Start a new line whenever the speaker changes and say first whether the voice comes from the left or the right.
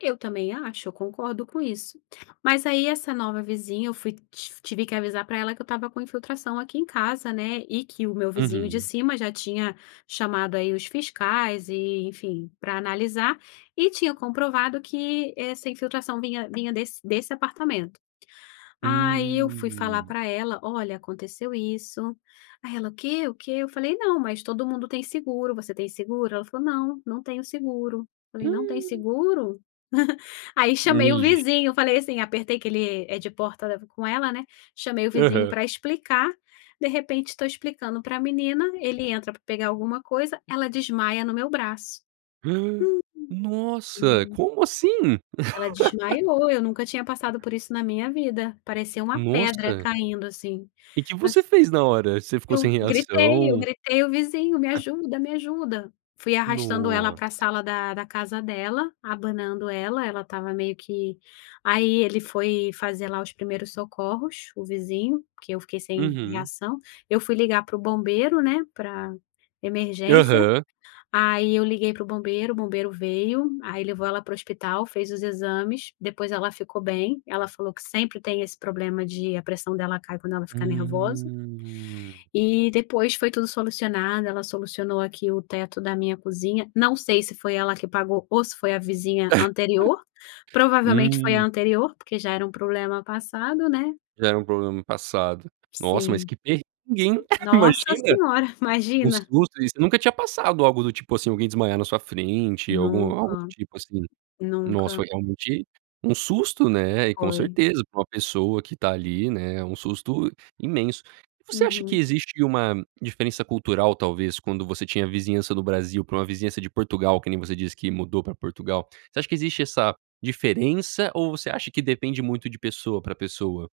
left: Eu também acho, eu concordo com isso. Mas aí, essa nova vizinha, eu fui, tiv tive que avisar para ela que eu estava com infiltração aqui em casa, né, e que o meu vizinho de
right: Uhum.
left: cima já tinha chamado, aí, os fiscais, e enfim, pra analisar e tinham comprovado que essa infiltração vinha vinha desse desse apartamento. Aí eu fui falar
right: Hum.
left: pra ela: "Olha, aconteceu isso". Aí ela: "O quê? O quê?" Eu falei: "Não, mas todo mundo tem seguro, você tem seguro?" Ela falou: "Não, não tenho seguro". Falei: "Não tem
right: Hum.
left: seguro?" Aí chamei o
right: Nigi
left: vizinho, eu falei assim apertei que ele é de porta com ela, né, chamei o vizinho
right: Aham.
left: para explicar. De repente, tô explicando pra menina, ele entra pra pegar alguma coisa, ela desmaia no meu braço.
right: Nossa, como assim?
left: Ela desmaiou, eu nunca tinha passado por isso na minha vida, parecia uma pedra
right: Nossa!
left: caindo, assim.
right: E que
left: Mas
right: você fez na hora? Você ficou
left: Eu
right: sem
left: gritei, eu
right: reação?
left: gritei o vizinho: "Me ajuda, me ajuda". Fui arrastando ela pra
right: Nossa.
left: sala da da casa dela, abanando ela, ela estava meio que aí ele foi fazer lá, os primeiros socorros, o vizinho, porque eu fiquei sem
right: Uhum.
left: reação. Eu fui ligar para o bombeiro, né, pra emergência.
right: Aham.
left: Aí eu liguei para o bombeiro, o bombeiro veio, aí levou ela para o hospital, fez os exames, depois ela ficou bem. Ela falou que sempre tem esse problema de a pressão dela cai quando ela ficar nervosa.
right: Hum.
left: E depois foi tudo solucionado, ela solucionou, aqui, o teto da minha cozinha. Não sei se foi ela que pagou ou se foi a vizinha anterior. Provavelmente foi a
right: Hum.
left: anterior, porque já era um problema passado, né.
right: Já era um problema no passado. Nossa, mas
left: Sim.
right: que perrengue, hein,
left: Nossa
right: imagina.
left: senhora,
right: Um
left: imagina.
right: susto. Isso nunca tinha passado algo do tipo, assim, alguém desmaiar na sua frente, algum algo do
left: Nunca.
right: tipo, assim. Nossa,
left: Nunca.
right: foi realmente um susto, né, e, com
left: Foi.
right: certeza, pra uma pessoa que tá ali, né, é um susto imenso. E você acha que
left: Uhum.
right: existe uma diferença cultural, talvez, quando você tinha a vizinhança do Brasil pra uma vizinhança de Portugal, que nem você diz que mudou pra Portugal? Você acha que existe essa diferença ou você acha que depende muito de pessoa pra pessoa?